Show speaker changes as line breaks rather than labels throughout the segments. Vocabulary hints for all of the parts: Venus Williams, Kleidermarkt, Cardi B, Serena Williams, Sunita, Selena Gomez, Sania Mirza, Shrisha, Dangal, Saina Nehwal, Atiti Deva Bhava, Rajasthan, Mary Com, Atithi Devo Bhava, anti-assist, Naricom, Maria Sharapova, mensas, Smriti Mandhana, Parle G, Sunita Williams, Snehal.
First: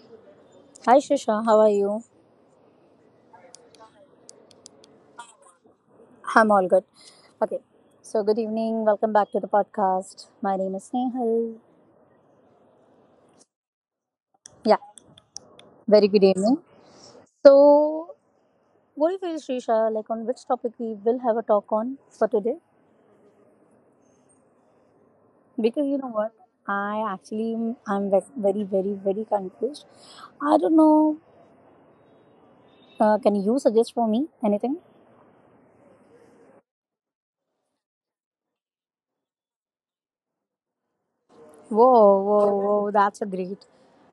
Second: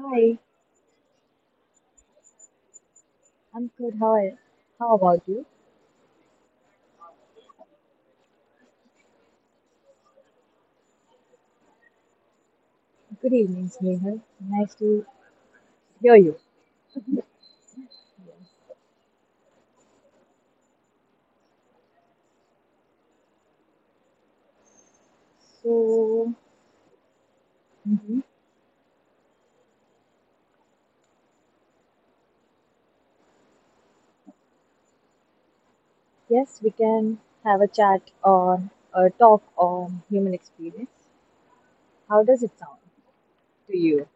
Hi,
Hi, Shrisha. How are you?
I'm good. How are, how about you?
I'm all good. Okay. So, good evening. Welcome back to the podcast. My name is Snehal.
Good evening, Snehal. Nice
Yeah.
to
Very
hear
good
you.
evening. So, what do you feel, Shrisha? Like, on which topic we will have a talk on for today? Because you know what?
So,
I'm
mhm,
very, very, very confused. I don't know. Can you suggest for me anything?
yes, we can have a chat on a talk on human experience. How
Whoa,
does it
whoa,
sound
whoa. That's a great.
to you?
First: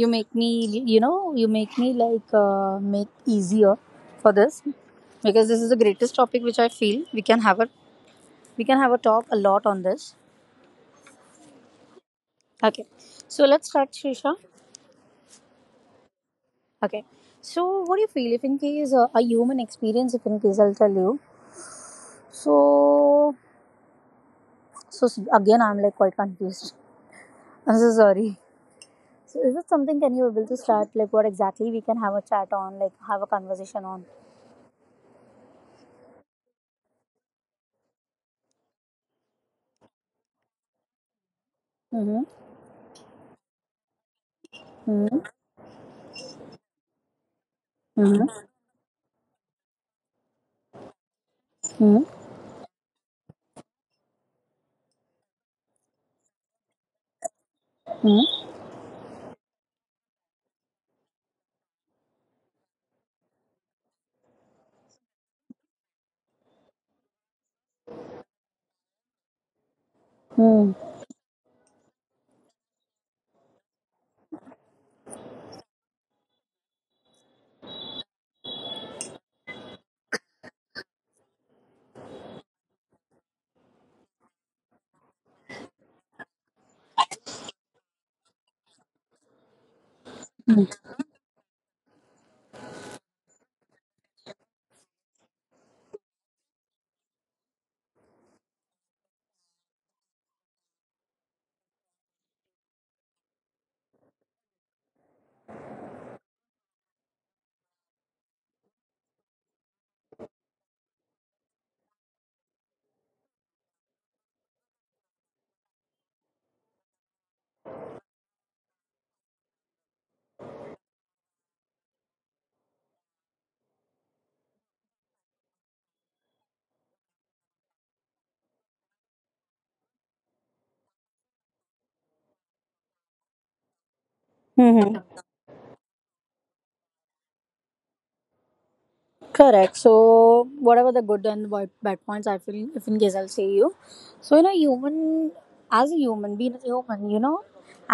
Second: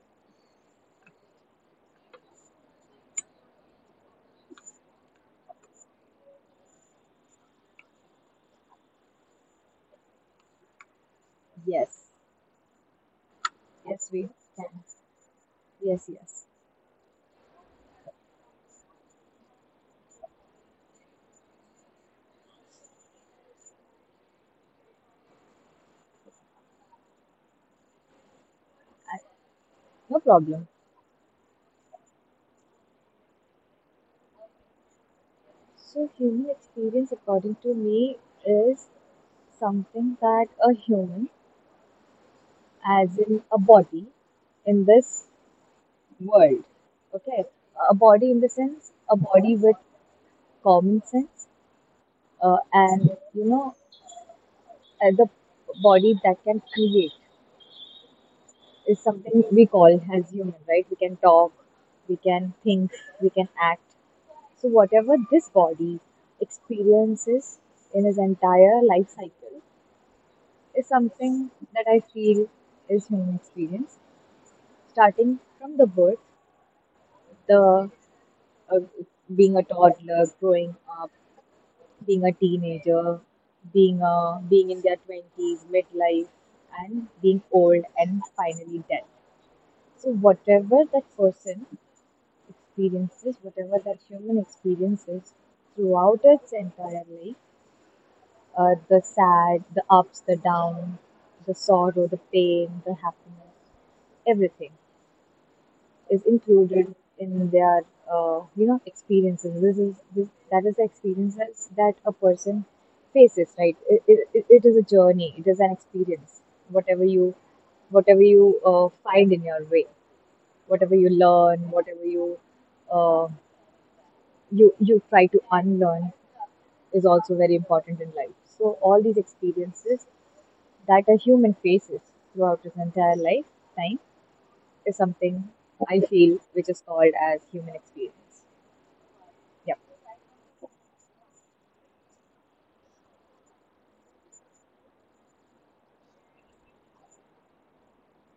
you make me you know, you make me like make easier for this, because this is the greatest topic which I feel we can have a we can have a talk a lot on this.
Yes,
Okay, so let's start,
yes, we
shisha.
can. Yes, yes.
Okay, so what do you feel if in case a human experience if in case I'll tell you. So, again I'm like quite confused. I'm so sorry.
I,
So is it something,
no
can you able to
problem.
start like what exactly we can have a chat on, like have a conversation on?
So, human experience, according to me, is something that a human,
Mm-hmm.
as in a body, in this
Mm-hmm.
world. Okay, a body
Mm-hmm.
in the sense, a body with common sense,
Mm-hmm.
and you know, the body that can create
Mm-hmm.
is something we call as human, right? We can talk, we can think, we can act. So whatever this body experiences in his entire life cycle
Mm-hmm.
is something that I feel is human experience, starting from the birth, the uh, being a toddler, growing up being a teenager, being a being in their twenties, midlife, and being old and finally dead. So whatever that person experiences, whatever that human experiences throughout its entire life, the sad, the ups, the downs, the sorrow, the pain, the happiness, everything is included in their you know, experiences. That is the experiences that a person faces, right? It is a journey, it is an experience. Whatever you whatever you uh, find in your way, whatever you learn, whatever you uh, you try to unlearn is also very important in life. So all these experiences that a human faces throughout his entire life time is something
Mm-hmm.
I feel which is called as human experience. Yep.
Correct. So, whatever the good and bad points, I feel, if in case I'll say you. So, you know, human, as a human, being a human, you know,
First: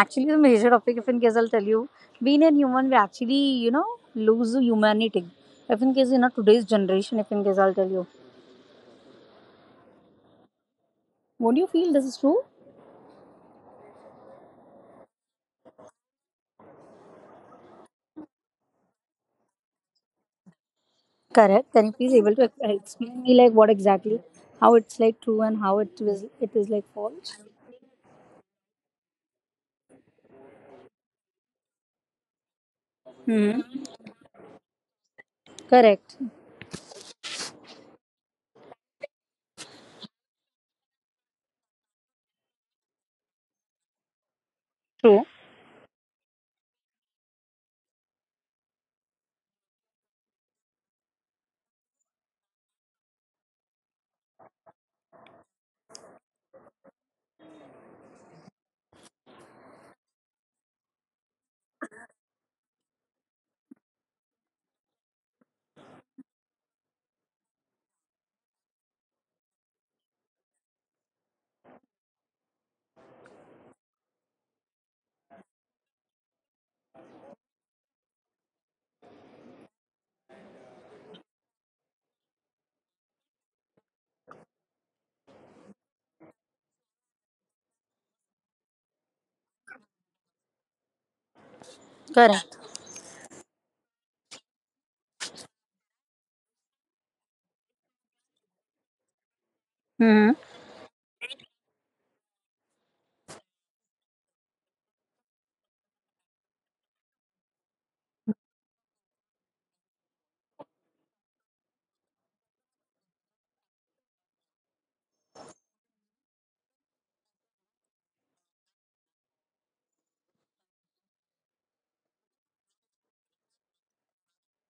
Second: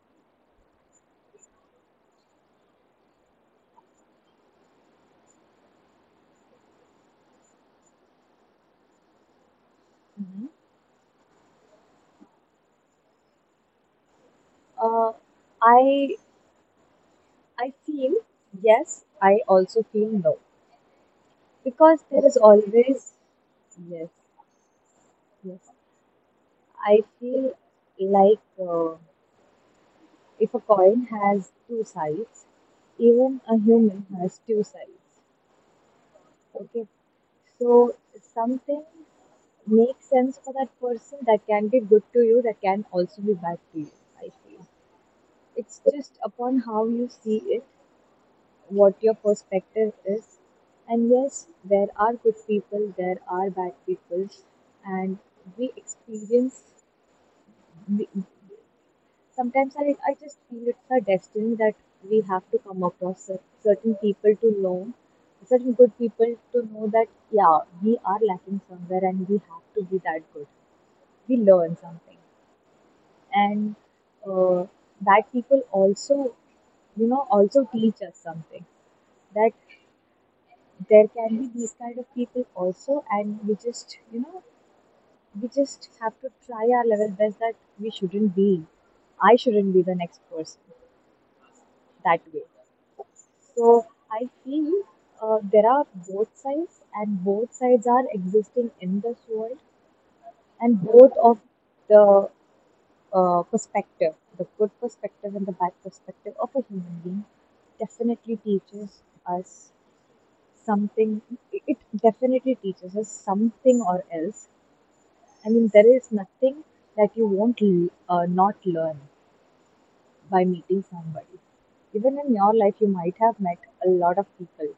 actually the major topic, if in case I'll tell you, being a human, we actually, you know, lose humanity. If in case, you know, today's generation, if in case I'll tell you.
Mhm.
Won't you feel this is true?
Uh, I I feel yes. I also feel no,
Correct. Can you
because
please
there is
able to
always
explain me, like, what
yes,
exactly, how it's like true and
yes.
how it is like
I
false?
feel like if a coin has two sides, even
Mm-hmm.
a human has two sides.
Correct.
Okay, so something makes sense for that person. That can be good to you, that can also be bad to you, I feel.
True.
It's just upon how you see it, what your perspective is. And yes, there are good people, there are bad people, and we experience, we, sometimes I just feel it's our destiny that we have to come across certain people to know, certain good people to know that, yeah, we are lacking somewhere and we have to be that good. We learn something. And uh, that people also, you know, also teach us something, that there can be these kind of people also, and we just, you know, we just have to try our level best that we shouldn't be. I shouldn't be the next person that way.
Correct.
So I feel there are both sides, and both sides are existing in this world,
Mm-hmm.
and both of the perspective, the good perspective and the bad perspective of a human being, definitely teaches us something. It definitely teaches us something, or else I mean, there is nothing that you won't not learn by meeting somebody. Even in your life, you might have met a lot of people.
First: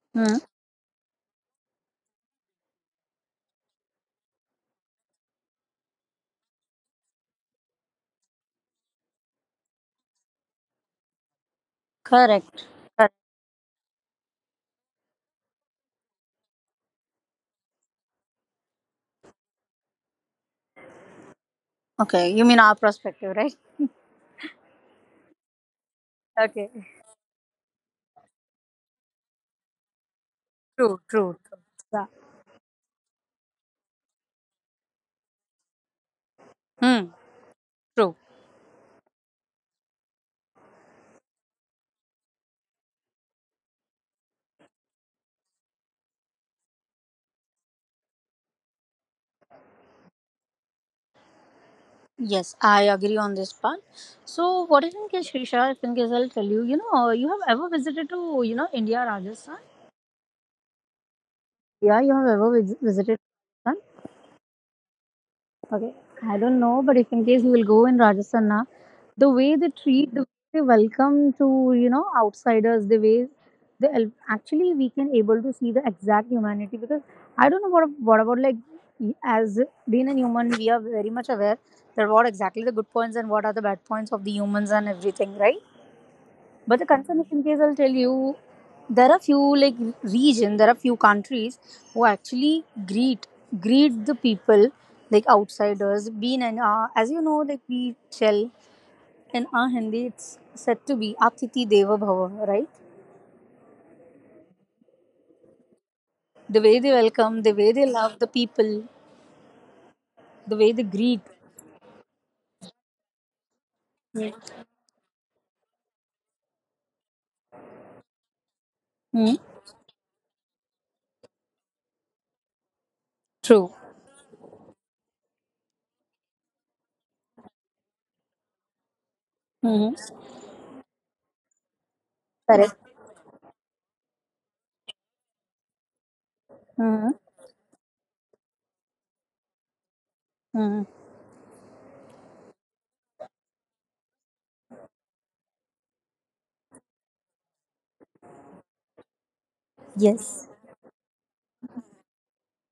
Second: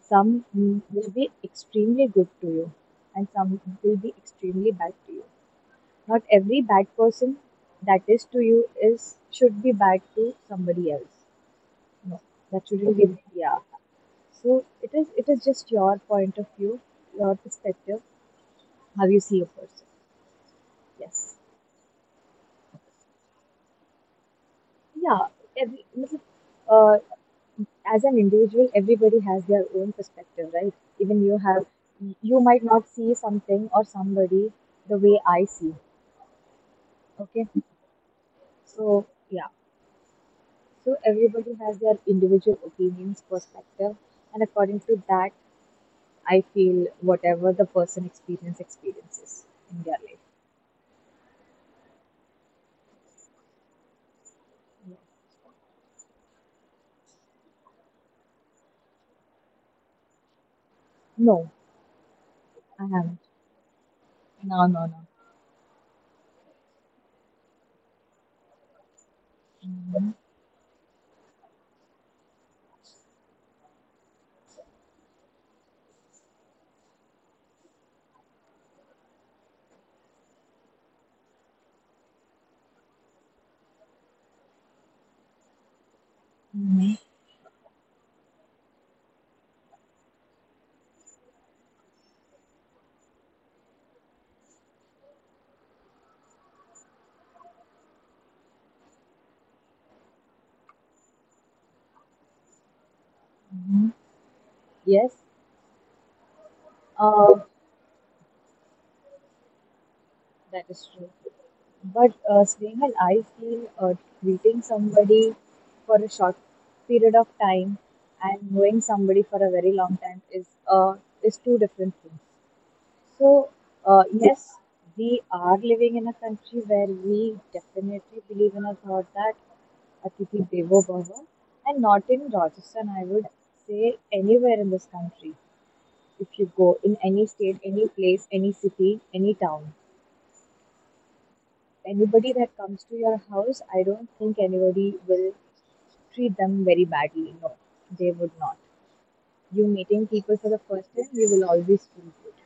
Some will be extremely good to you, and some will be extremely bad to you. Not every bad person that is to you is should be bad to somebody else. No,
Correct.
that shouldn't be.
Correct.
Mhm. Yeah. So it is. It is just your point of view, your perspective, how you see a person. Yes.
Okay, you mean our perspective, right?
Yeah, every, मतलब,
Okay.
uh, as an individual, everybody has their own perspective, right?
True,
Even you
true,
have,
true. Yeah.
you might not see something or somebody the way I see.
Hmm.
Okay,
True.
so yeah, so everybody has their individual opinions, perspective, and according to that, I feel whatever the person experiences in their life.
Yes, I agree on this part. So, what
Yeah.
do you think, is, Shrisha? I think is I'll tell you. You know, you have ever visited to, you know, India, Rajasthan?
No,
Yeah, you have ever
I haven't.
visited.
No, no, no.
Okay, I don't know, but if in case you will go in Rajasthan, na, the way they
Hmm.
treat, they welcome to, you know, outsiders, the way they actually we can able to see the exact humanity. Because I don't know what about like, as being a human, we are very much aware that what exactly the good points and what are the bad points of the humans and everything, right? But the concern is in case I'll tell you, there are few like region, there are few countries who actually greet the people like outsiders. Being an as you know, like we tell in our Hindi, it's said to be Atiti Deva Bhava, right?
Hmm. Yes.
The way they welcome, the way
Uh,
they love the people, the way they
That
greet.
is true. But Snehal, I feel treating somebody for a short period of time and knowing
Hmm?
somebody for a very long time is two different things.
True.
So yes, we are living in a country where we definitely believe in a thought that
Hmm.
Atithi Devo Bhava, and not in
Correct.
Rajasthan. I would say anywhere in this country. If you
Hmm.
go in any state, any place, any city, any town,
Hmm.
anybody that comes to your house, I don't think anybody will treat them very badly. No, they would not. You meeting
Yes.
people for the first time, you will always feel good.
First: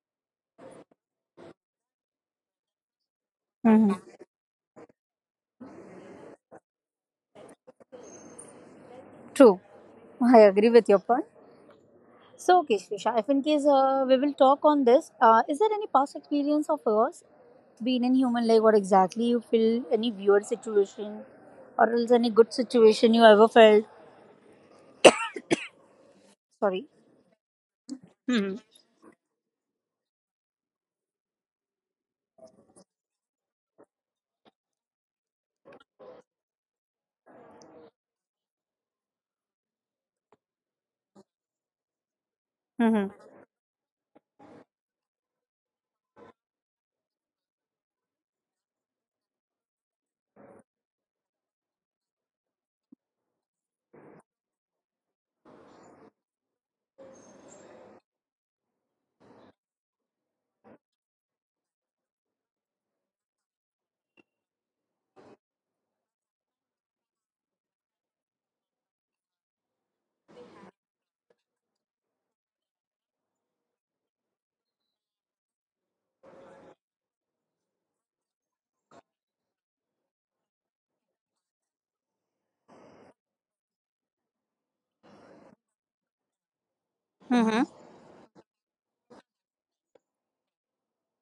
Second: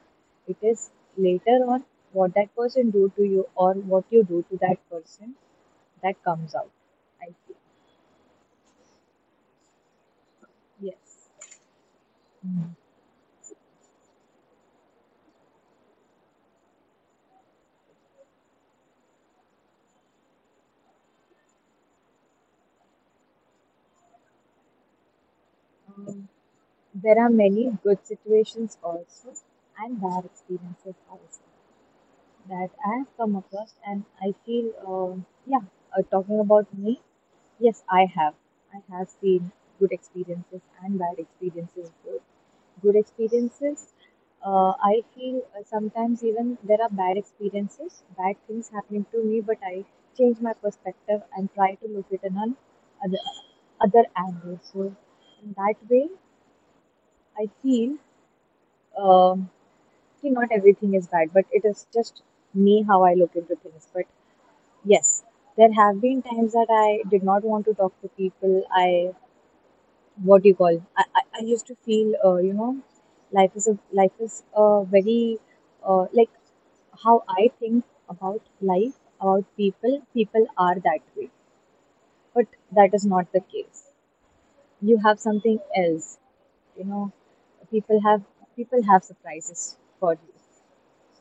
It is later on what that person do to you or
Hmm.
what you do to that person that comes out. I feel
True. I agree with your
yes.
point. So,
Mm.
okay, Shrisha, if in case we will talk on this, is there any past experience of yours being in human life? What exactly you feel? Any weird situation, or else any good situation you ever felt?
Um,
Sorry.
there are many good
Hmm.
situations also and bad experiences also, that I have come across, and I feel, yeah, talking about me, yes, I have. I have seen good experiences and bad experiences, both. Good
Hmm.
experiences, I feel sometimes even there are bad experiences, bad things happening to me, but I change my perspective and try to look at an other, other angle. So, in that way, I feel um, okay, not everything is bad, but it is just me how I look into things. But yes, there have been times that I did not want to talk to people. What do you call? I used to feel, you know, life is a very, like how I think about life, about people. People are that way, but that is not the case. You have something else, you know.
Hmm.
People have people have surprises for you.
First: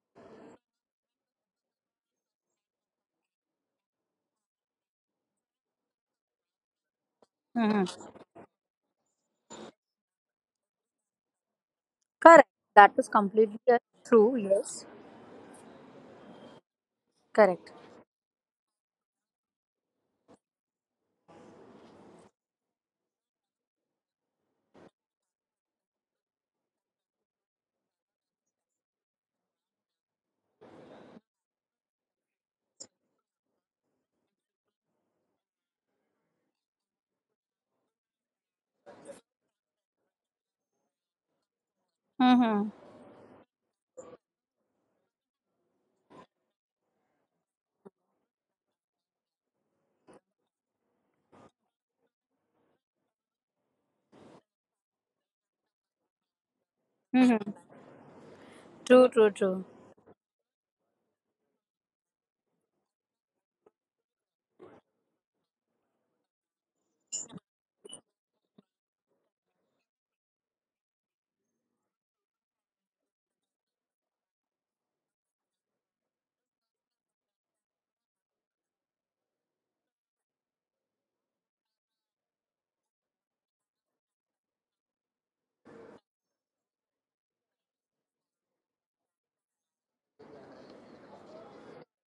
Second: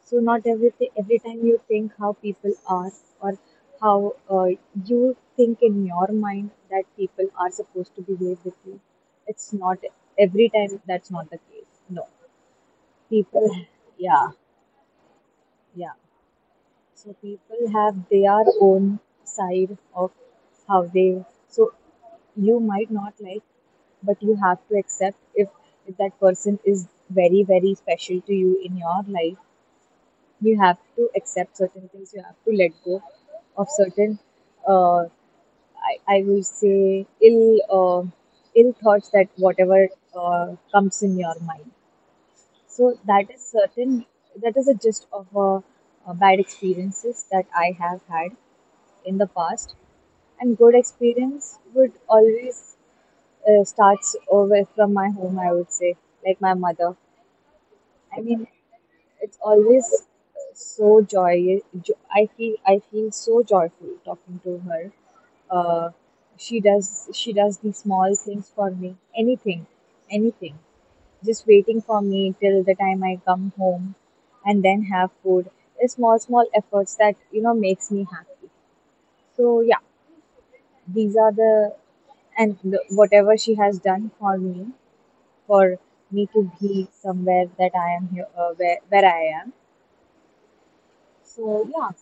So not everything every time you think how people are, or how you think in your mind that people are
Hmm.
supposed to behave with you. It's not every time that's not the case. No.
Correct. That is
People,
completely true.
yeah,
Yes.
yeah. So
Correct.
people have their own side of how they. So you might not like, but you have to accept if that person is very very special to you in your life, you have to accept certain things. You have to let go of certain uh, I will say ill thoughts that whatever comes in your mind.
Hmm.
So that is certain, that is a gist of bad experiences that I have had in the past. And good experience would always starts over from my home, I would say, like my mother,
Hmm.
I mean,
True. True. True.
it's always so joy. I feel so joyful talking to her. Uh, she does the small things for me. Anything, anything. Just waiting for me till the time I come home, and then have food. It's small small efforts that you know makes me happy. So yeah, these are the, and the, whatever she has done for me to be somewhere that I am here where I am. So yeah,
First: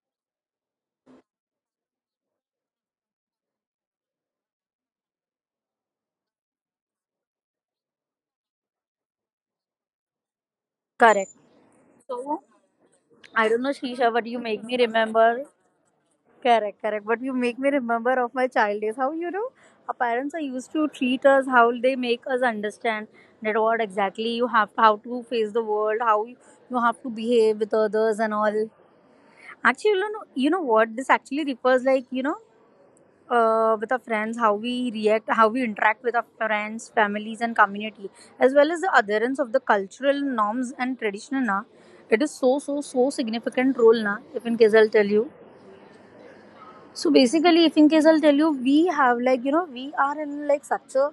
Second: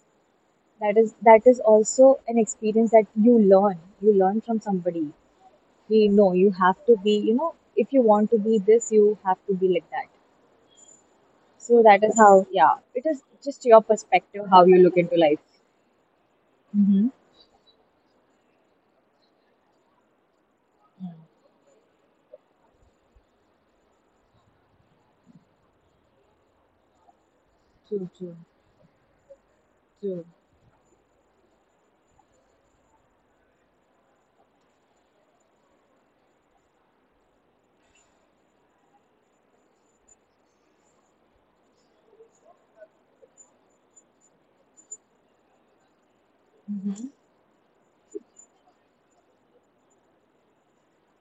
that is also an experience that you learn, you learn from somebody. We know you have to be, you know, if you want to be this, you have to be like that.
Correct.
So that is how,
So
yeah, it is
I
just
don't know,
your
Shrisha, but
perspective
you
how
make
you
me
look into life.
remember. Correct,
Mm-hmm.
correct. But you make me remember of my child days. How, you know, our parents are used to treat us, how they make us understand that what exactly you have, how to face the world, how you have to behave with
True,
others
true,
and all. Actually, you
true.
know, what this actually refers like. You know, with our friends, how we react, how we interact with our friends, families, and community, as well as the adherence of the cultural norms and tradition. Na, it is so so so significant role. Na, if in case I'll tell you, so basically, if in case I'll tell you, we have like, you know, we are in like such a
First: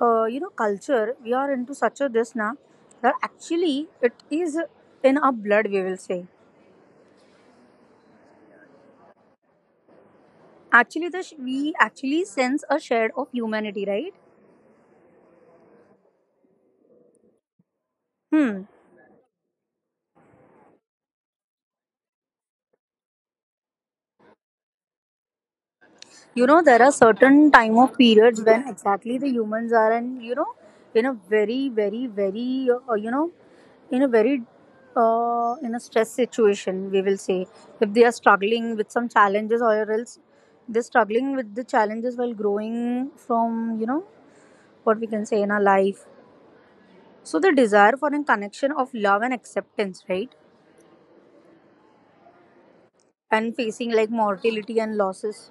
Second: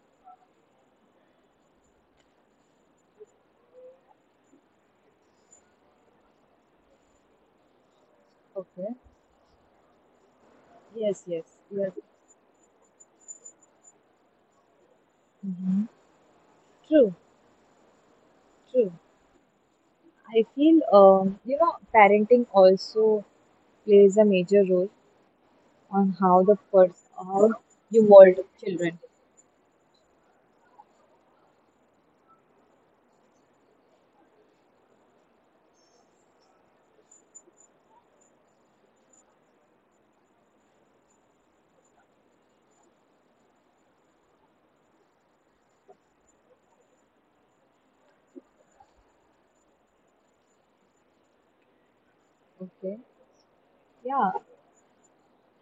you know, culture. We are into such a this now that actually it is in our blood. We will say
Okay.
actually
Yes, yes,
we
you are.
actually sense a shade of humanity, right?
Hmm. True,
Hmm.
true. I feel, you know, parenting also plays a major role on how
You
the
know, there are
person, how
certain time of
you mold
periods when
children.
exactly the humans are in, you know, in a very very very you know, in a very in a stress situation we will say, if they are struggling with some challenges, or else they're struggling with the challenges while growing from, you know, what we can say in our life. So the desire for a connection of love and acceptance, right,
Okay.
and facing like
Yeah,
mortality and losses.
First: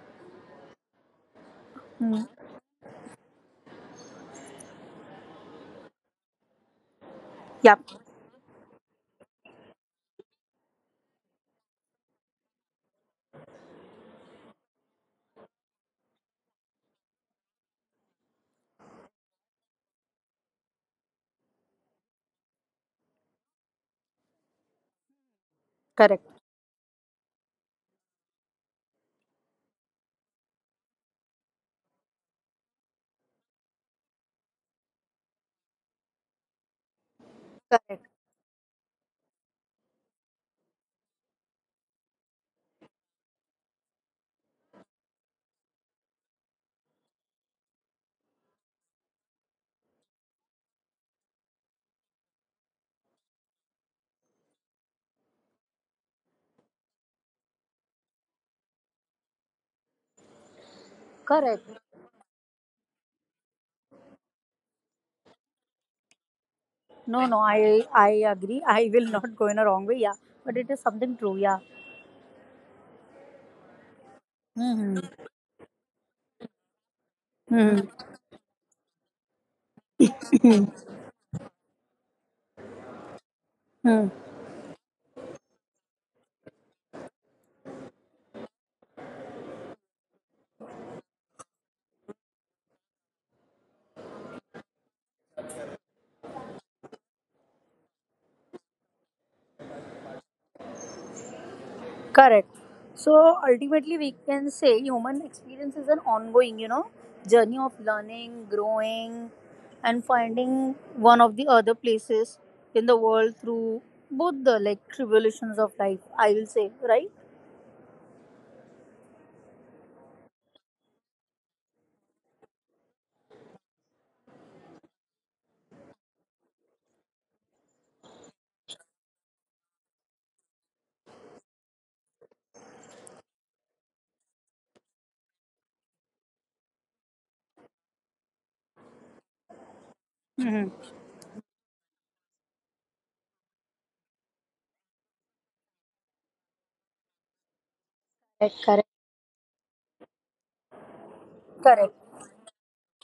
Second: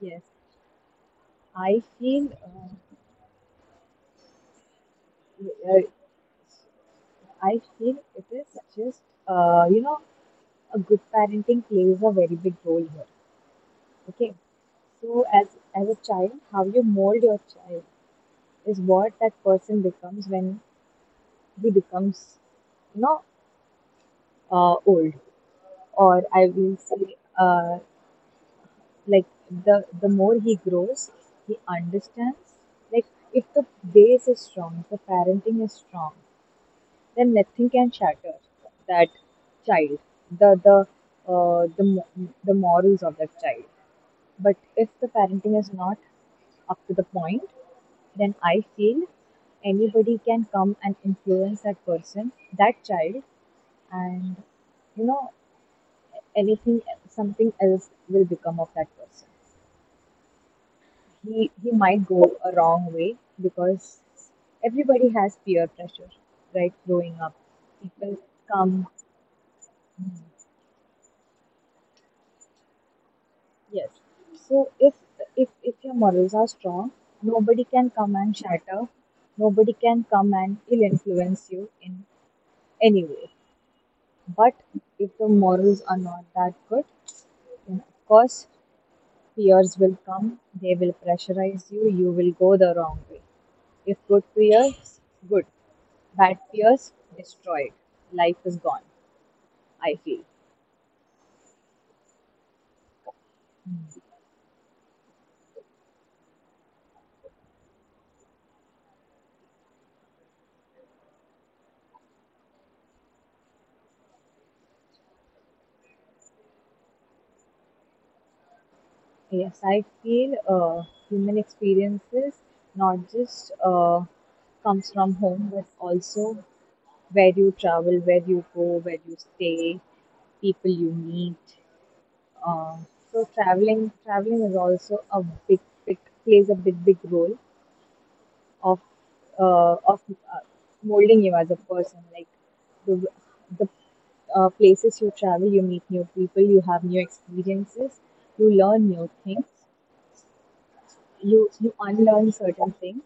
yes. I
Hmm.
feel uh, uh, I
Yeah.
feel it is just you know, a good parenting plays a very big role here. Okay, so as a child, how you mold your child is what that person becomes when he becomes, you know, old, or
Correct.
I will say like the more he grows, he understands. Like if the base is strong, if the parenting is strong, then nothing can
Correct.
shatter that child, the the uh, the mo- the morals of that child. But if the parenting is not up to the point, then I feel anybody can come and influence that person, that child, and you know, anything, something else will become of that person. he
Correct.
he might go a wrong way, because everybody has peer pressure, right? Growing
No no
up,
I
people
agree. I
come.
will not go in a wrong way, yeah. But it is something true, yeah.
Yes. So if
Mm-hmm.
if your morals are strong, nobody can
Mm-hmm.
come and shatter. Nobody can come and ill influence you in any way.
Hmm.
But if the morals are not that good, then of course peers will come. They will pressurize you. You will go the wrong way. If good peers, good. Bad peers, destroyed. Life is gone. I feel.
Correct. So ultimately, we can say human experience is an ongoing, you know, journey of learning, growing, and finding one of the other places in the world through both the like tribulations of life, I will say, right?
Yes, I feel human experiences, not just comes from home, but also where you travel, where you go, where you stay, people you meet. Uh, so traveling, traveling is also a big, big, plays a big, big role of uh, of uh,
Mm-hmm.
molding you as a person. Like the the places you travel, you meet new people, you have new experiences, you
Correct,
learn
correct.
new things, you
Correct.
unlearn certain things,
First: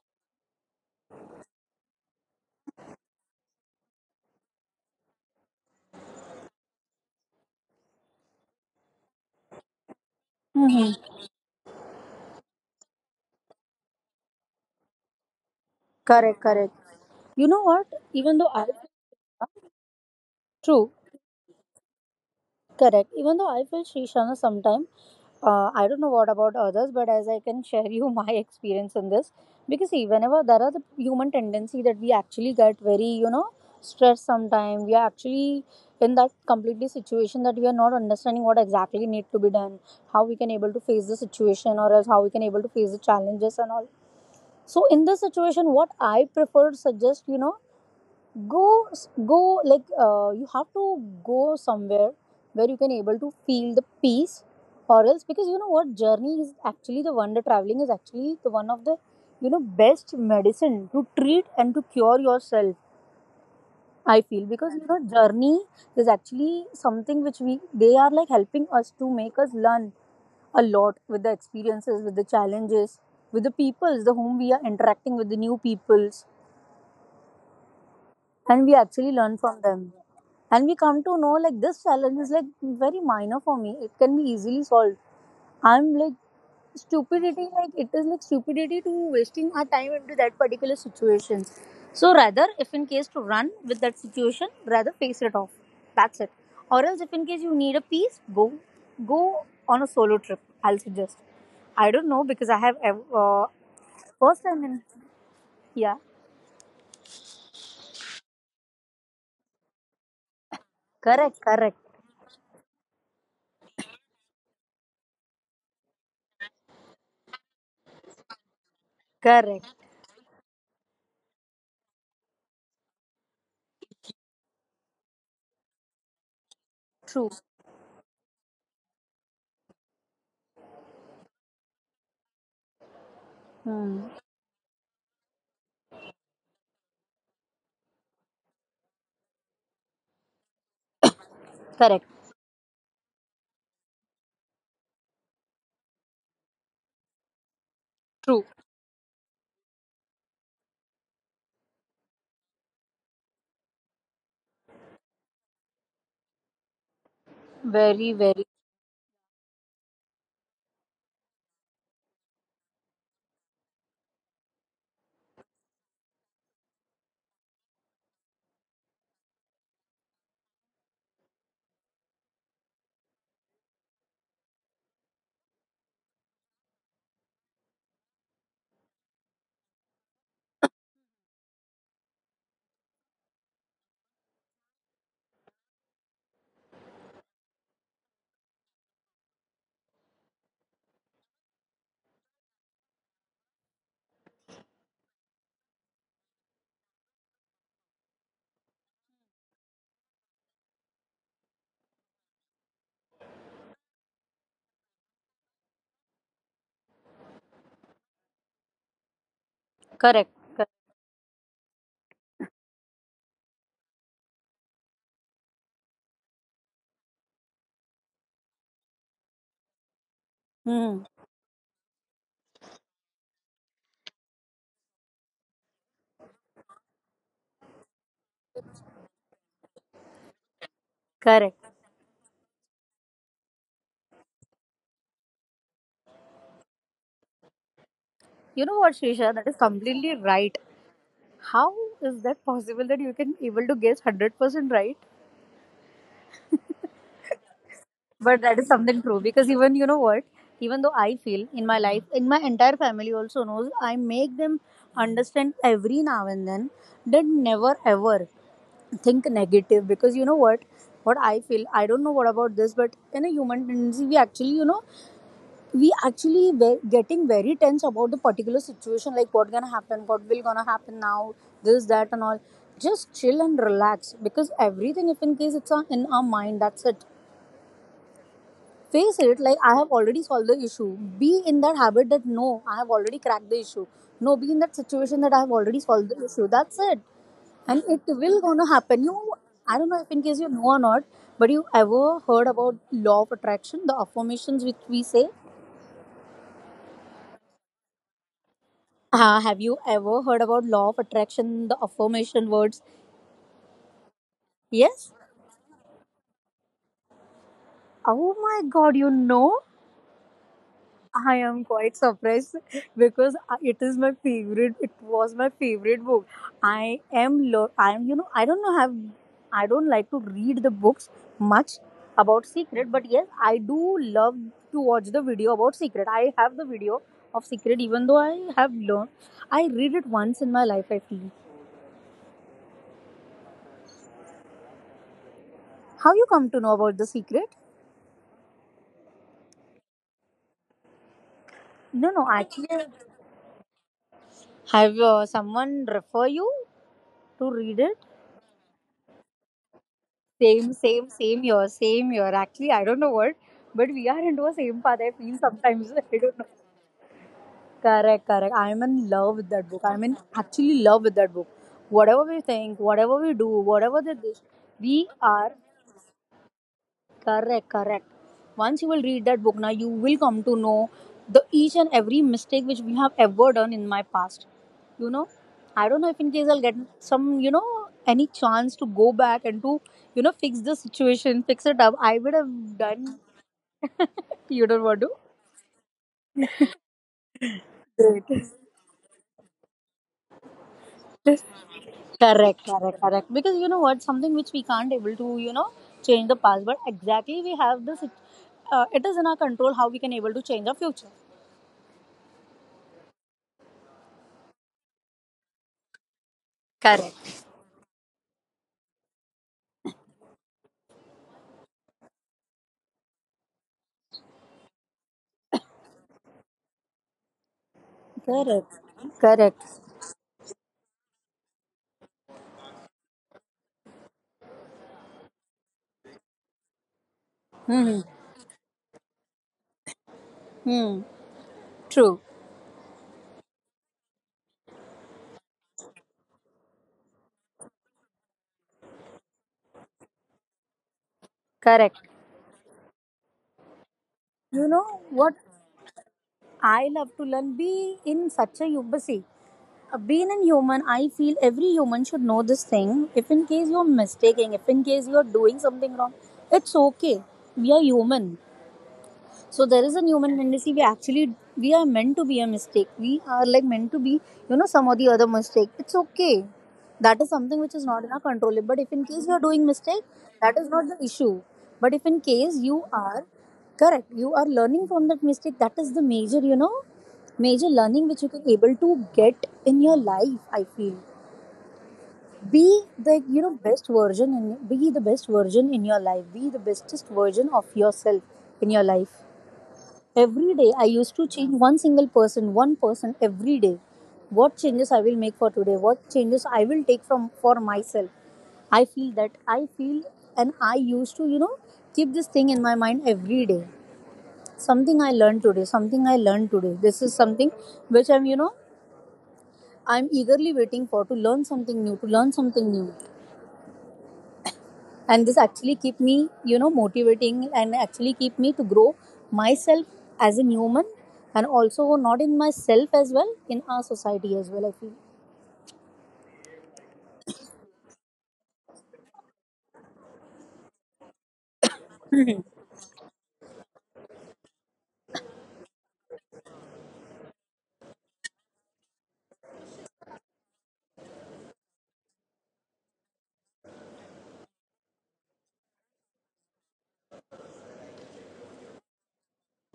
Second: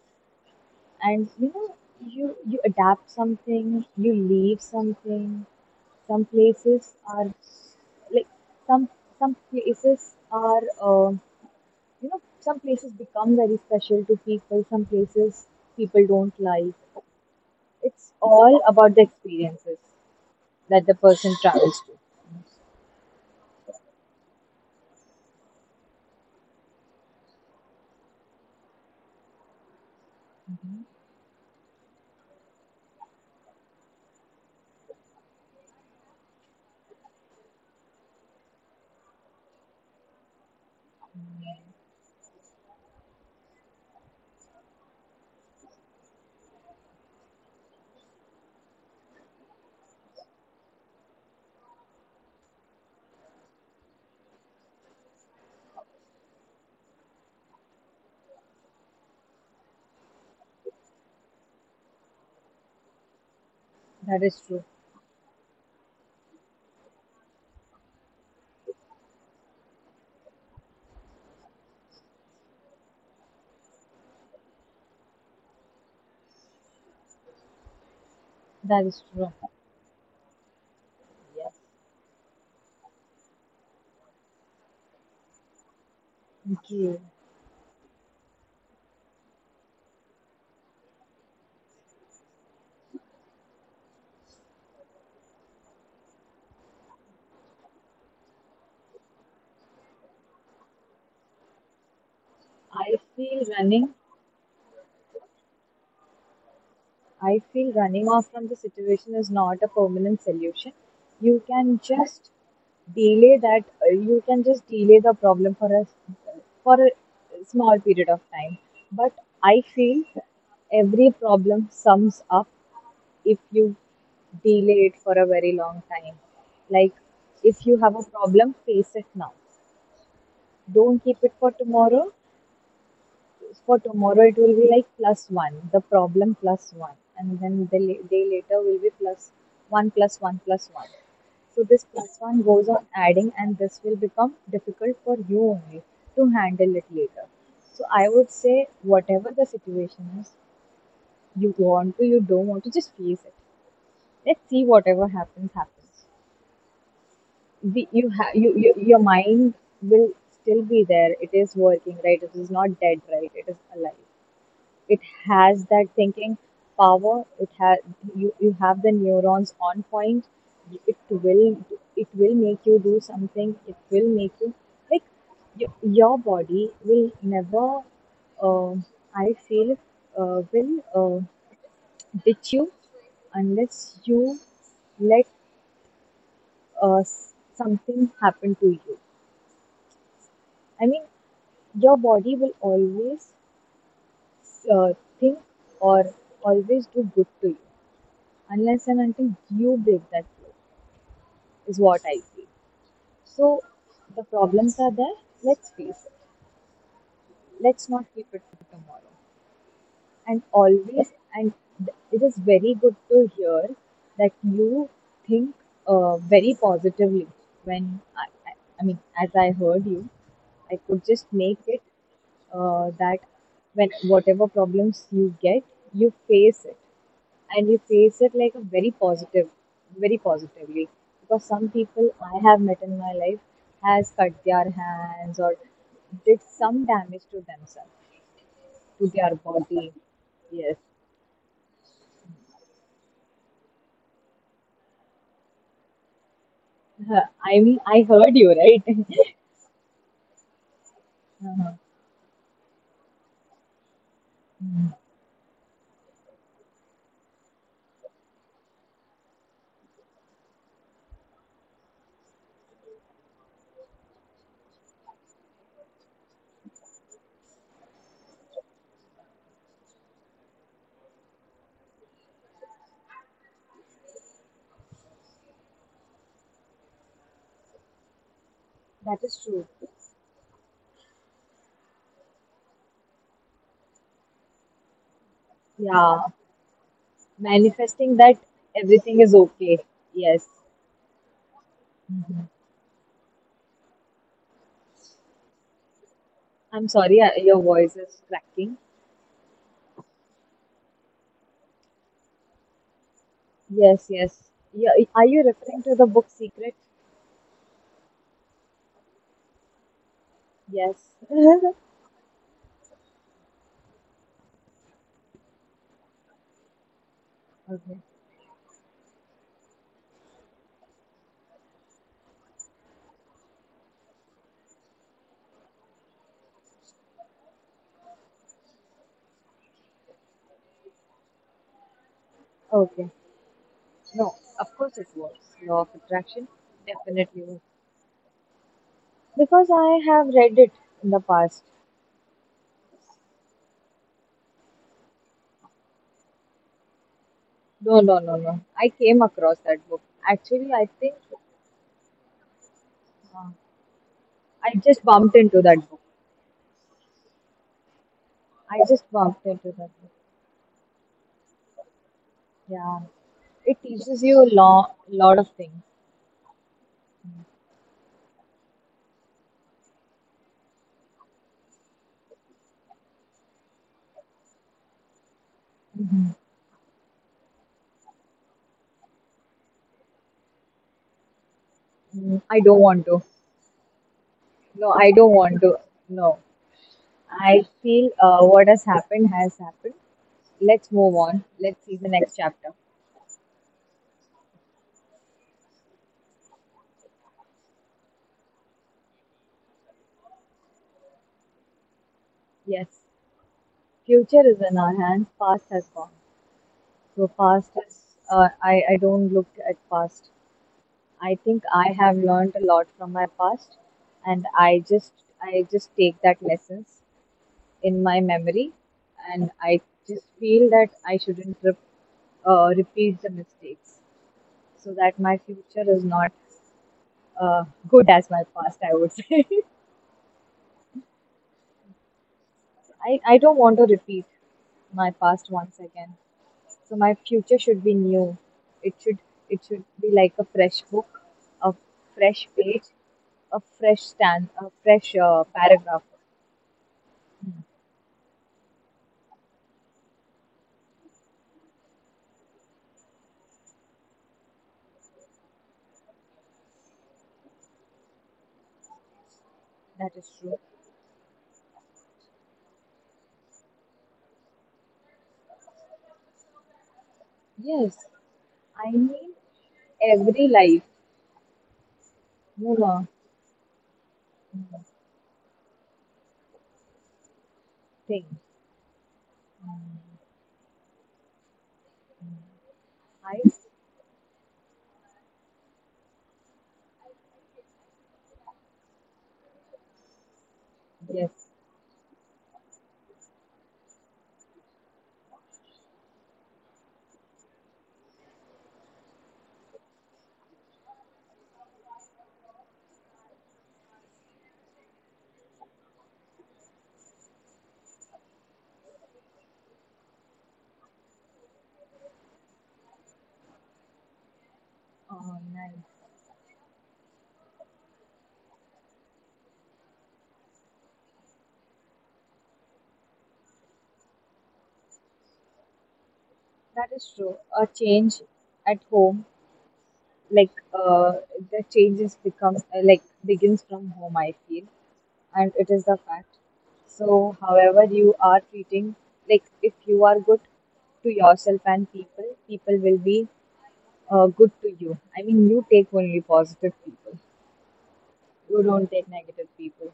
and you adapt something, you leave something. Some places are like some some places are, uh,
Mm-hmm.
some places become very special to people, some places people don't
Correct. Correct.
like.
You know what?
It's
Even though
all
I
about the experiences that the
True.
person travels to.
Correct. Even though I feel, Shrishana, sometime, I don't know what about others, but as I can share you my experience in this, because see, whenever there are the human tendency that we actually get very, you know, stressed sometime, we are actually in that completely situation that we are not understanding what exactly need to be done, how we can able to face the situation or else how we can able to face the challenges and all. So in this situation, what I prefer to suggest, you know, go go like, you have to go somewhere where you can able to feel the peace, or else because you know what, journey is actually the wonder traveling is actually the one of the, you know, best medicine to treat and to cure yourself, I
That
feel.
is true.
Because, you know, journey is actually something which we they are like helping us to make us learn a lot, with the experiences, with the challenges, with the peoples, the whom we are interacting with, the new people, and we
That
actually
is
learn
true.
from them. And we come to know like this challenge is like very minor for me, it can be easily solved. I'm like
Okay.
stupidity, like it is like stupidity to wasting our time into that particular situation. So rather if in case to run with that situation, rather face it off, that's it. Or else if in case you need a piece, go on a solo trip, I'll suggest. I don't know, because I have
i feel running
first time in, yeah.
I feel running off from the situation is not a permanent solution.
Correct,
You
correct,
can just delay that. You can just delay the problem for a small period of time. But
correct.
I feel every problem sums up if you delay it for a very long time. Like,
True.
if you have a problem, face it now. Don't keep it for tomorrow. For
Hmm.
tomorrow it will be like plus one, the problem plus one, and then the day later will be plus one plus one plus one. So
Correct.
this plus one goes on adding, and this will become difficult for you only to handle it later. So I
True.
would say, whatever the situation is, you want to, you don't want to, just face it. Let's see, whatever happens, happens.
Very,
You
very
have your mind will still be there. It is working, right? It is not dead, right? It is alive, it has that thinking power, it has, you have the neurons on point. It will, it will make you do something, it will make you, like your body will never, uh, I feel will, uh, ditch you unless you let, uh, s- something happen to you. I mean, your body will always, uh, think, or always do good to you unless and until you break that flow, is what I feel. So the problems are there, let's face it. Let's not keep it for tomorrow.
correct.
And
Correct.
always, and it is very good to hear that you think very positively. When I, I, I mean, as I heard you, I could
Hmm.
just make it that when whatever problems you get, you face it, and you face it like a very positive, very positively, because some
Correct.
people I have met in my life has cut their hands or did some damage to themselves,
You know
to
what,
their
Shrisha? That is
body.
completely right.
Yes.
How is that possible that you can able to guess 100% right?
I mean, I heard you
But that is
right.
something true, because even you know what, even though I feel
Uh-huh.
in my life, in my entire family also knows, I make them understand every now and then that never ever think negative. Because you know what I feel, I don't know what about this, but in a human tendency, we actually, you know, we actually were getting very tense about the particular situation, like what gonna happen, what will gonna happen now, this that and all. Just chill and relax, because everything if in case it's in our mind, that's it.
That
Face
is
it
true.
like I have already solved the issue. Be in that habit that no, I have already cracked the issue. No, be in that situation that I have already
Yeah,
solved the issue, that's it. And
manifesting
it
that
will gonna
everything
happen. You
is okay.
I don't know if in
Yes.
case you know or not, but you ever
Mhm.
heard about law of attraction, the affirmations which we say?
I'm sorry, your voice is cracking.
Have you ever heard about law of attraction, the affirmation words?
Yes, yes. Yeah,
Yes.
are you referring to the book Secret?
Oh my god, you know?
Yes.
I am quite surprised because it is my favorite. It was my favorite book. I
Okay.
am, you know, I don't like to read the books much about Secret, but yes, I do love to watch the video about Secret. I have the video of Secret, even though I have learned. I read it once in my life, I feel.
Okay. No, of course it works. Law
How
of
you come to know
attraction
about the Secret?
definitely works. Because I have read it in the past.
No, no, actually. Have someone refer you to read it?
No, no, no, no. I came across that book.
Same, same,
Actually, I
same year,
think,
same year. Actually, I don't know what, but
uh,
we are into a same path, I
I
feel
just
sometimes.
bumped
I
into
don't know.
that book.
Correct, correct. I'm in
I
love with
just
that book.
bumped
I'm in
into that book.
actually love with that book. Whatever we think, whatever we do,
Yeah.
whatever the
It
dish,
teaches you a
we
lot,
are
lot of things.
Correct, correct. Once you will read that book, now you will come to know the each and every mistake which we have ever done in my past. You know, I don't know if in case I'll get some, any chance to go back and to fix the situation, fix it up. I would
Mm,
have
I don't want
done.
to.
You don't
No,
want to.
I don't want to. No. I feel
Great.
what has happened has happened. Let's move on. Let's see the next
correct,
chapter.
correct, correct. Because you know what, something which we can't able to, change the past, but exactly we have this. It is in our control how we can able to change the future.
Yes. Future is in our hands, past has gone. So
Correct.
past is, uh, I don't look at past. I think I have learned a lot from my past, and I just take that lessons in my memory,
Correct.
and I
Correct.
just feel that I shouldn't repeat the mistakes so that my future is not good
Hmm.
as my past, I would say.
Hmm. True.
I don't want to repeat my past once again. So my future should be new. It should it should be like a fresh book, a
Correct.
fresh page, a fresh stand, a
You
fresh
know what
paragraph.
I love to learn? Be in such a you- but see, Being a human, I feel every human should know this thing. If in case you're mistaking, if in case you're doing something wrong, it's okay. We are human. So there
That
is a
is
human
true.
tendency. We are meant to be a mistake, we are like meant to be, you know, some or the other mistake. It's okay. That is something
Yes,
which is not in our control,
I
but if in
mean,
case you are doing mistake,
every
that
life,
is not the issue. But if in
you
case you
know,
are correct, you are learning from that mistake. That is the major, you know, major
thing.
learning which you can able to get in your life, I feel. Be the
I,
you know best version, and be the best version in your life. Be the bestest version of yourself in your life. Every day, I used to
yes,
change one single person, one person every day. What changes I will make for today? What changes I will take from for myself? I feel, and I used to, you know, keep this thing in my mind every day. Something I learned today. Something I learned today. This is something which I'm, you know, I'm eagerly waiting for to learn something new. To learn something new.
oh,
And this actually
nice.
keep me, you know, motivating, and actually keep me to grow myself as a human, and also not in myself as well, in our society as well, I feel.
That is true. A change at home, like uh, the changes becomes, like, begins from home, I feel, and it is the fact. So however you are treating, like, if you are good to yourself, and people will be good to you. I mean, you take only positive people, you don't take negative people.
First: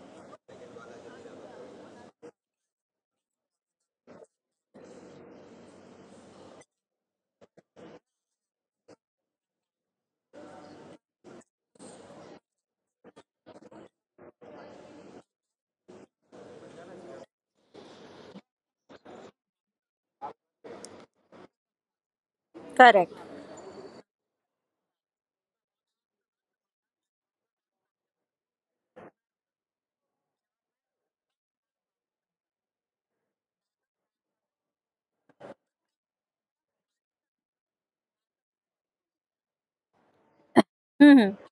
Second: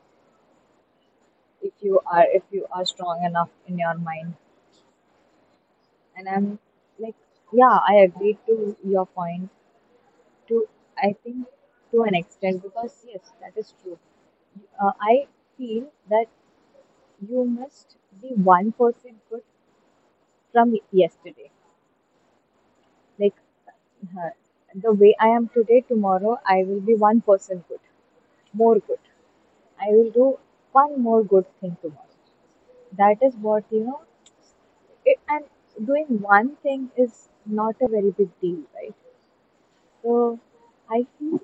If you are strong enough in your mind, and I'm like yeah, I agree to your point, to I think, to an extent, because yes, that is true. I feel that you must be 1% good from yesterday.
Correct.
Like, uh, the way I am today, tomorrow I will be 1% good, more good. I will do one more good thing tomorrow. That is what, you know. It, and doing one thing is not a very big deal, right? So I
Hmm.
feel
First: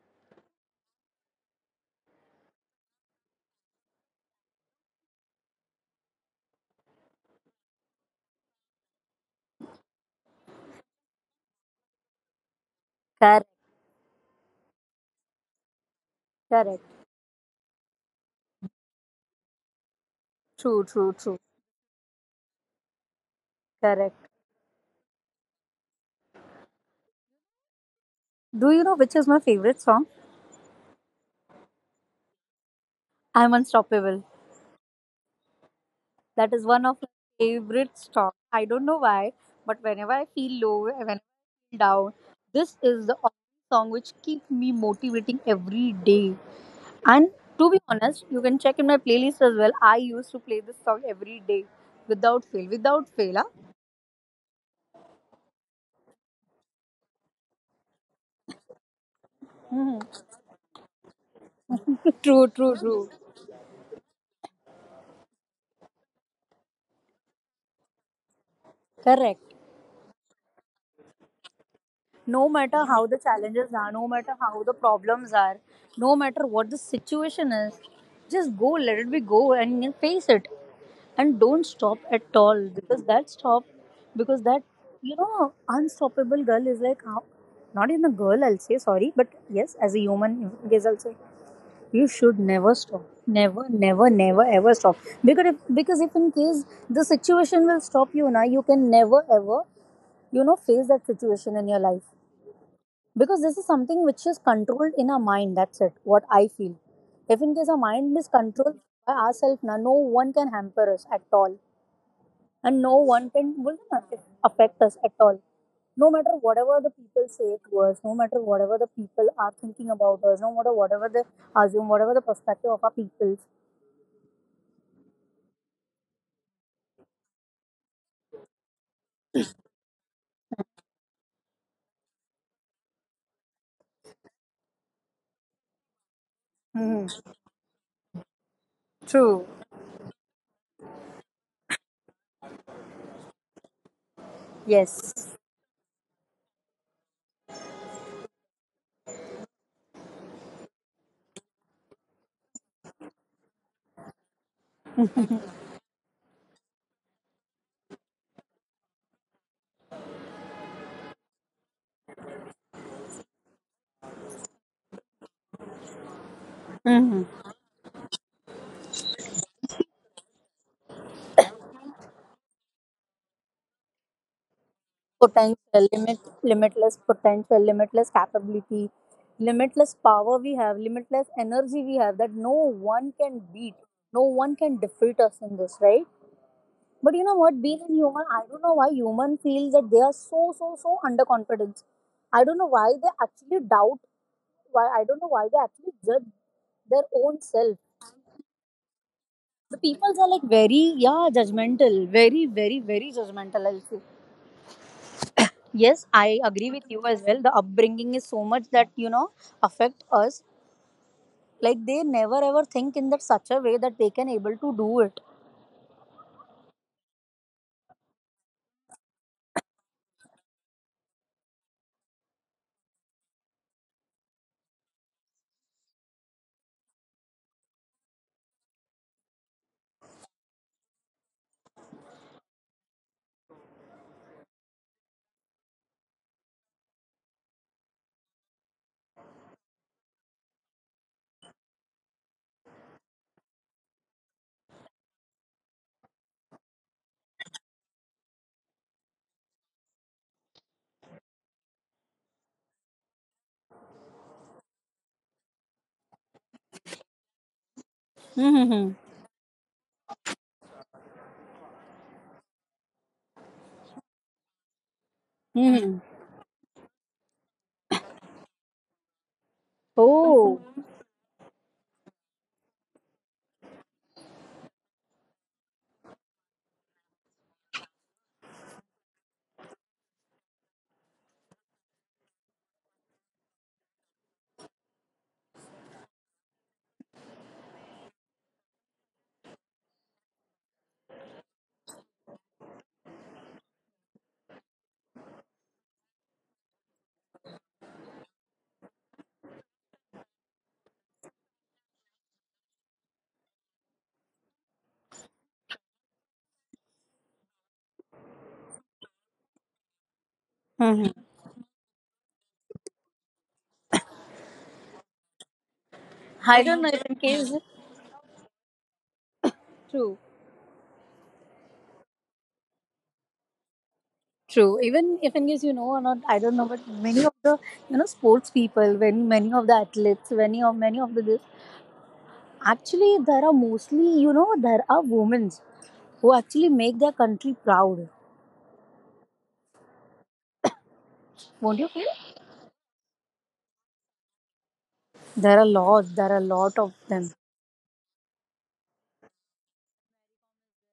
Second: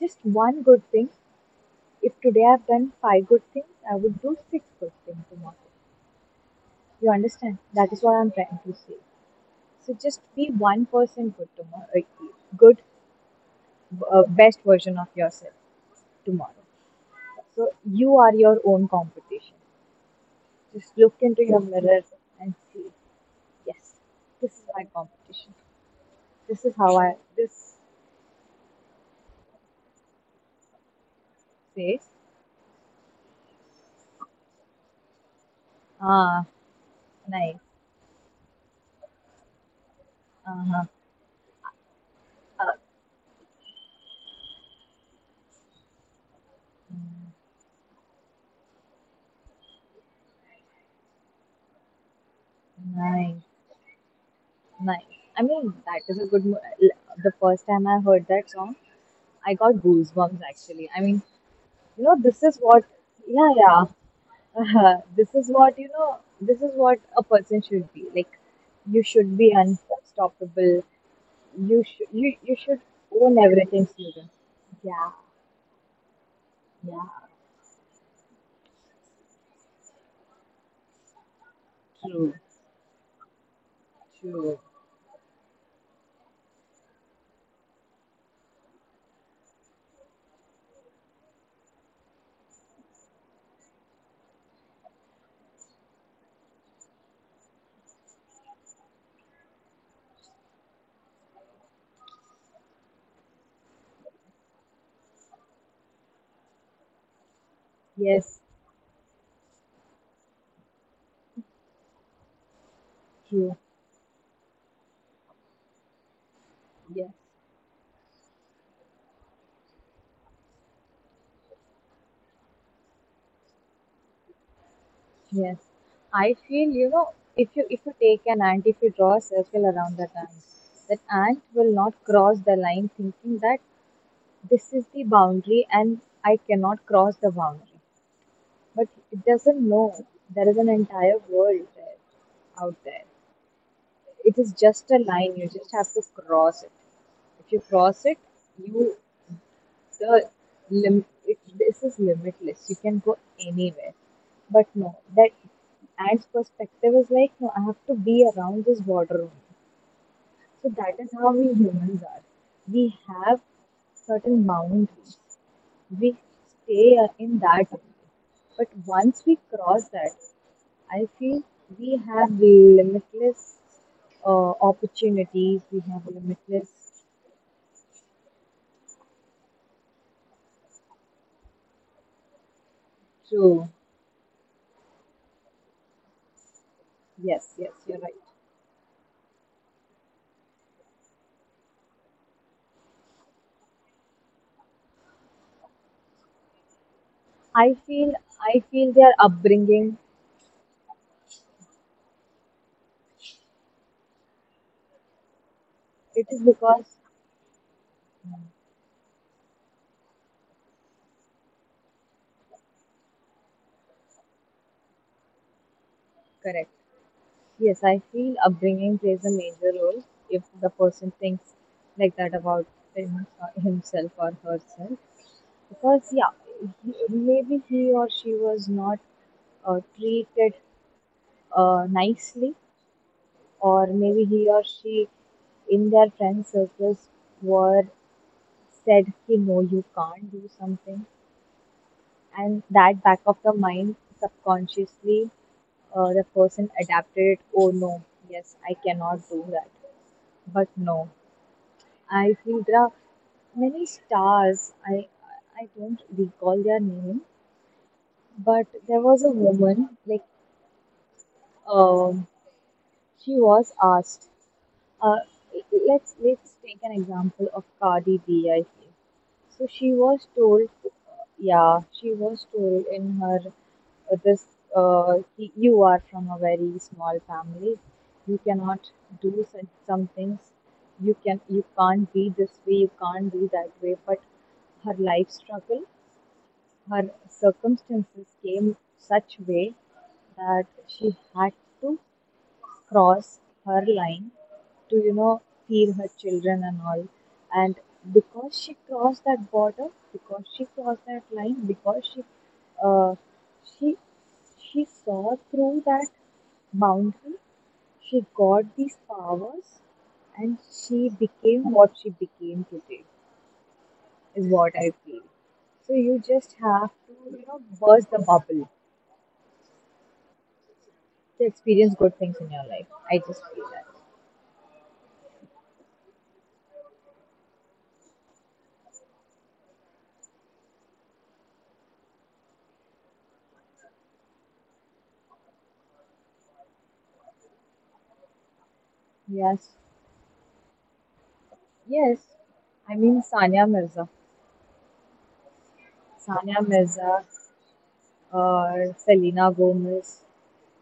just one good thing. If today I've done five good things, I would do six good things tomorrow. You understand? That is what I'm trying to say. So just be one person good tomorrow, good,
Correct.
best version of yourself tomorrow.
Correct.
So you are your own competition.
True,
Just
true,
look
true.
into your mirror and see, yes,
Correct.
this is my competition. This is how I this
Do you know which is my favorite song?
say.
I'm unstoppable. That is
Ah,
one of my
nice.
favorite songs. I don't know why, but whenever I feel low, when
Uh-huh.
I feel down, this
Uh huh.
is the only song which keep me motivating every day. And to be honest, you can check in my playlist as well. I used to play this song every day without fail. Without fail, huh?
Nice. Nice. I mean, that is a good. The first time I heard that song, I got
Hmm.
goosebumps actually. I mean, you know,
True,
this
true,
is what,
true.
yeah, yeah. This is what, you know, this is what a person should be. Like, you
Correct.
should be unstoppable.
No matter how
You
the
should
challenges
own
are, no matter
everything,
how the
Susan.
problems are,
Yeah,
no matter what the situation is,
yeah.
just go, let it be go and you face it. And don't stop at all,
True,
because that stop, because that,
true.
you know, unstoppable girl is like, how- not even a girl, I'll say, sorry, but yes, as a human, I guess, I, you should never stop. Never, never, never ever stop. Because if in case the situation will stop you now, you can never ever, you know, face that situation in your life. Because this is something which is controlled in our mind, that's it, what I feel. If in case our mind is controlled
Yes,
by ourselves, now no one can hamper us at all, and no one can will not
true.
affect us at all. No matter whatever the people say
Yes.
to us, no matter whatever the people are thinking about us, no matter whatever they assume, whatever the perspective of our people.
Yes, I feel, you know, if you take an ant, if you draw a circle around that ant will not cross the line, thinking that this is the boundary and I
Hmm.
cannot cross the boundary. But
True.
it doesn't know there is an entire world there, out there. It is
Yes.
just a line. You just have to cross it. If you cross it, you the this is limitless, you can go anywhere. But no, that ant's perspective is like, no, I have to be around this water only. So that is how we humans are. We have certain boundaries, we stay
Hmm.
in that only. But once we cross that, I feel we have limitless opportunities, we
Potential
have
limit,
limitless.
limitless potential, limitless capability, limitless power, we have limitless energy we have, that no one can
So
beat, no one can defeat us in this, right? But you know
yes,
what?
yes,
Being a
you're right.
human, I don't know why humans feel that they are so, so, so underconfident. I don't know why they actually doubt. Why I don't know why they actually judge their own
I
self.
feel, I feel their
The
upbringing.
peoples are like very, yeah, judgmental. Very, very, very judgmental, I'll say. Yes,
It is
I agree with
because
you as well. The upbringing is so much that you know affect us. Like they never ever think in that such a way that they can able to do it.
correct. Yes, I feel upbringing plays a major role if the person thinks like that about him, himself or herself. Because yeah, he, maybe he or she was not treated nicely, or maybe he or she in their friend circles were said, "He no, you can't do something," and that back of the mind, subconsciously, the person adapted it. Oh no, yes, I cannot do that. But no, I feel there are many stars, I don't recall their name, but
Mm-hmm.
there was a woman like, um she was asked. Uh,
Mm-hmm.
let's take an example of Cardi B, I think so. She was
Oh.
told, yeah, she was told in her, uh, this you are from a very small family. You cannot do such some things. You can, you can't be this way. You can't be that way. But her life struggle, her circumstances came such way that she had to cross her line to, you know, feed her children and all, and because she crossed that border, because she crossed that line, because uh, she she saw through that boundary, she got these powers, and
Mm-hmm.
she became what she became today, is what I feel. So you
I
just
don't know if
have
in
to,
case.
you know, burst the bubble
True.
to experience good things in your life, I just feel that.
True. Even if in case you know or not, I don't know, but many of the, you know, sports people, when many of the athletes, many of the this, actually there are mostly, you know, there are women who actually make their country proud.
Yes.
Won't you feel?
Yes, I mean, Sania Mirza,
There are lots. There are a
Sania
lot of
Mirza,
them.
Selena Gomez,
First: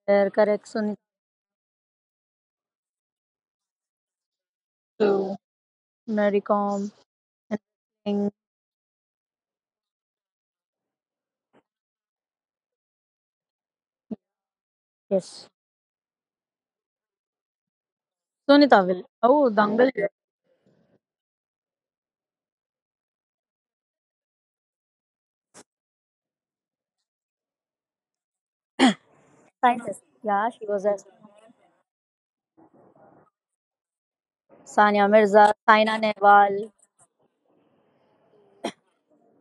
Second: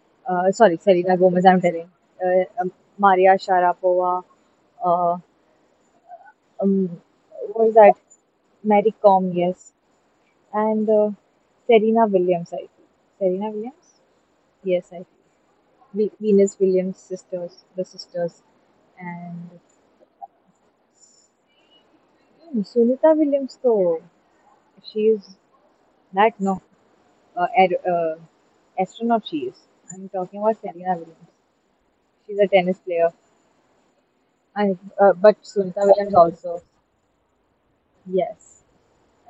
There correct,
sorry,
Sunita.
Selena Gomez, I'm telling, uh, um, Maria Sharapova, uh,
True.
um,
Naricom and
what is that?
thing.
Mary Com, yes, and Serena Williams, I think. Serena Williams? Yes, I think.
Yes.
Venus Williams' sisters, the sisters,
Sunita will. Oh,
and
Dangal.
hmm, Sunita Williams, though, she is that, no? uh, aer- uh, Astronaut she is.
Scientist.
I'm
Yeah,
talking
she
about
was a
Serena Williams. She's a tennis player. And
Sania Mirza,
but
Saina
Sunita Williams
Nehwal.
also. Yes.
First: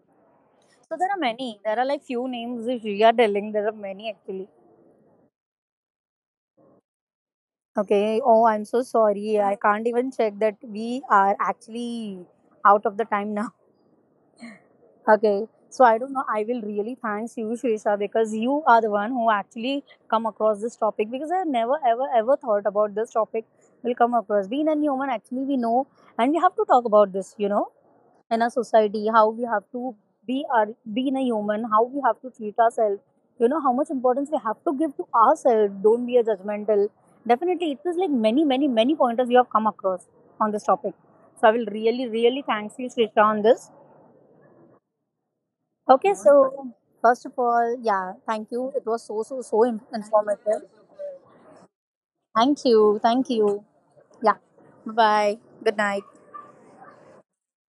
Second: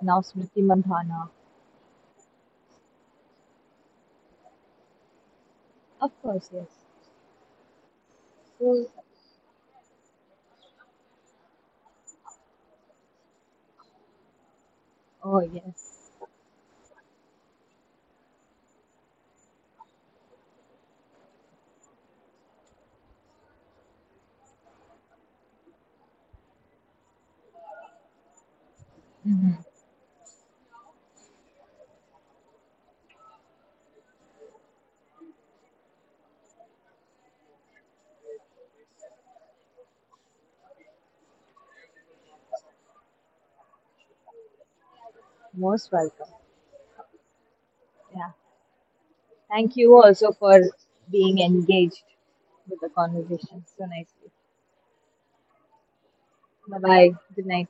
Now Smriti
So there are
Mandhana.
many. There are like few names if we are telling. There are many actually.
Of course, yes.
Okay. Oh, I'm so
So,
sorry. I can't even check that we are actually out of the time now.
oh
Okay. So
yes.
I don't know. I will really thanks you, Shrisha, because you are the one who actually come across this topic, because I never ever ever thought about this topic will come across. Being a human, actually, we know and we have to talk about this. You know, in a society, how we
Mhm.
have to be our being a human, how we have to treat ourselves, you know, how much importance we have to give to ourselves. Don't be a judgmental. Definitely, it was like many, many, many pointers you have come across on this topic. So I will really, really thank you, Shrita, on this.
Most
Okay,
welcome.
so first of all, yeah,
Yeah.
thank you. It was so, so, so
Thank
in-
you also for
informative.
being engaged
Thank
with the
you. Thank you.
conversation so nicely.
Yeah. Bye bye. Good night.
Bye bye. Good night.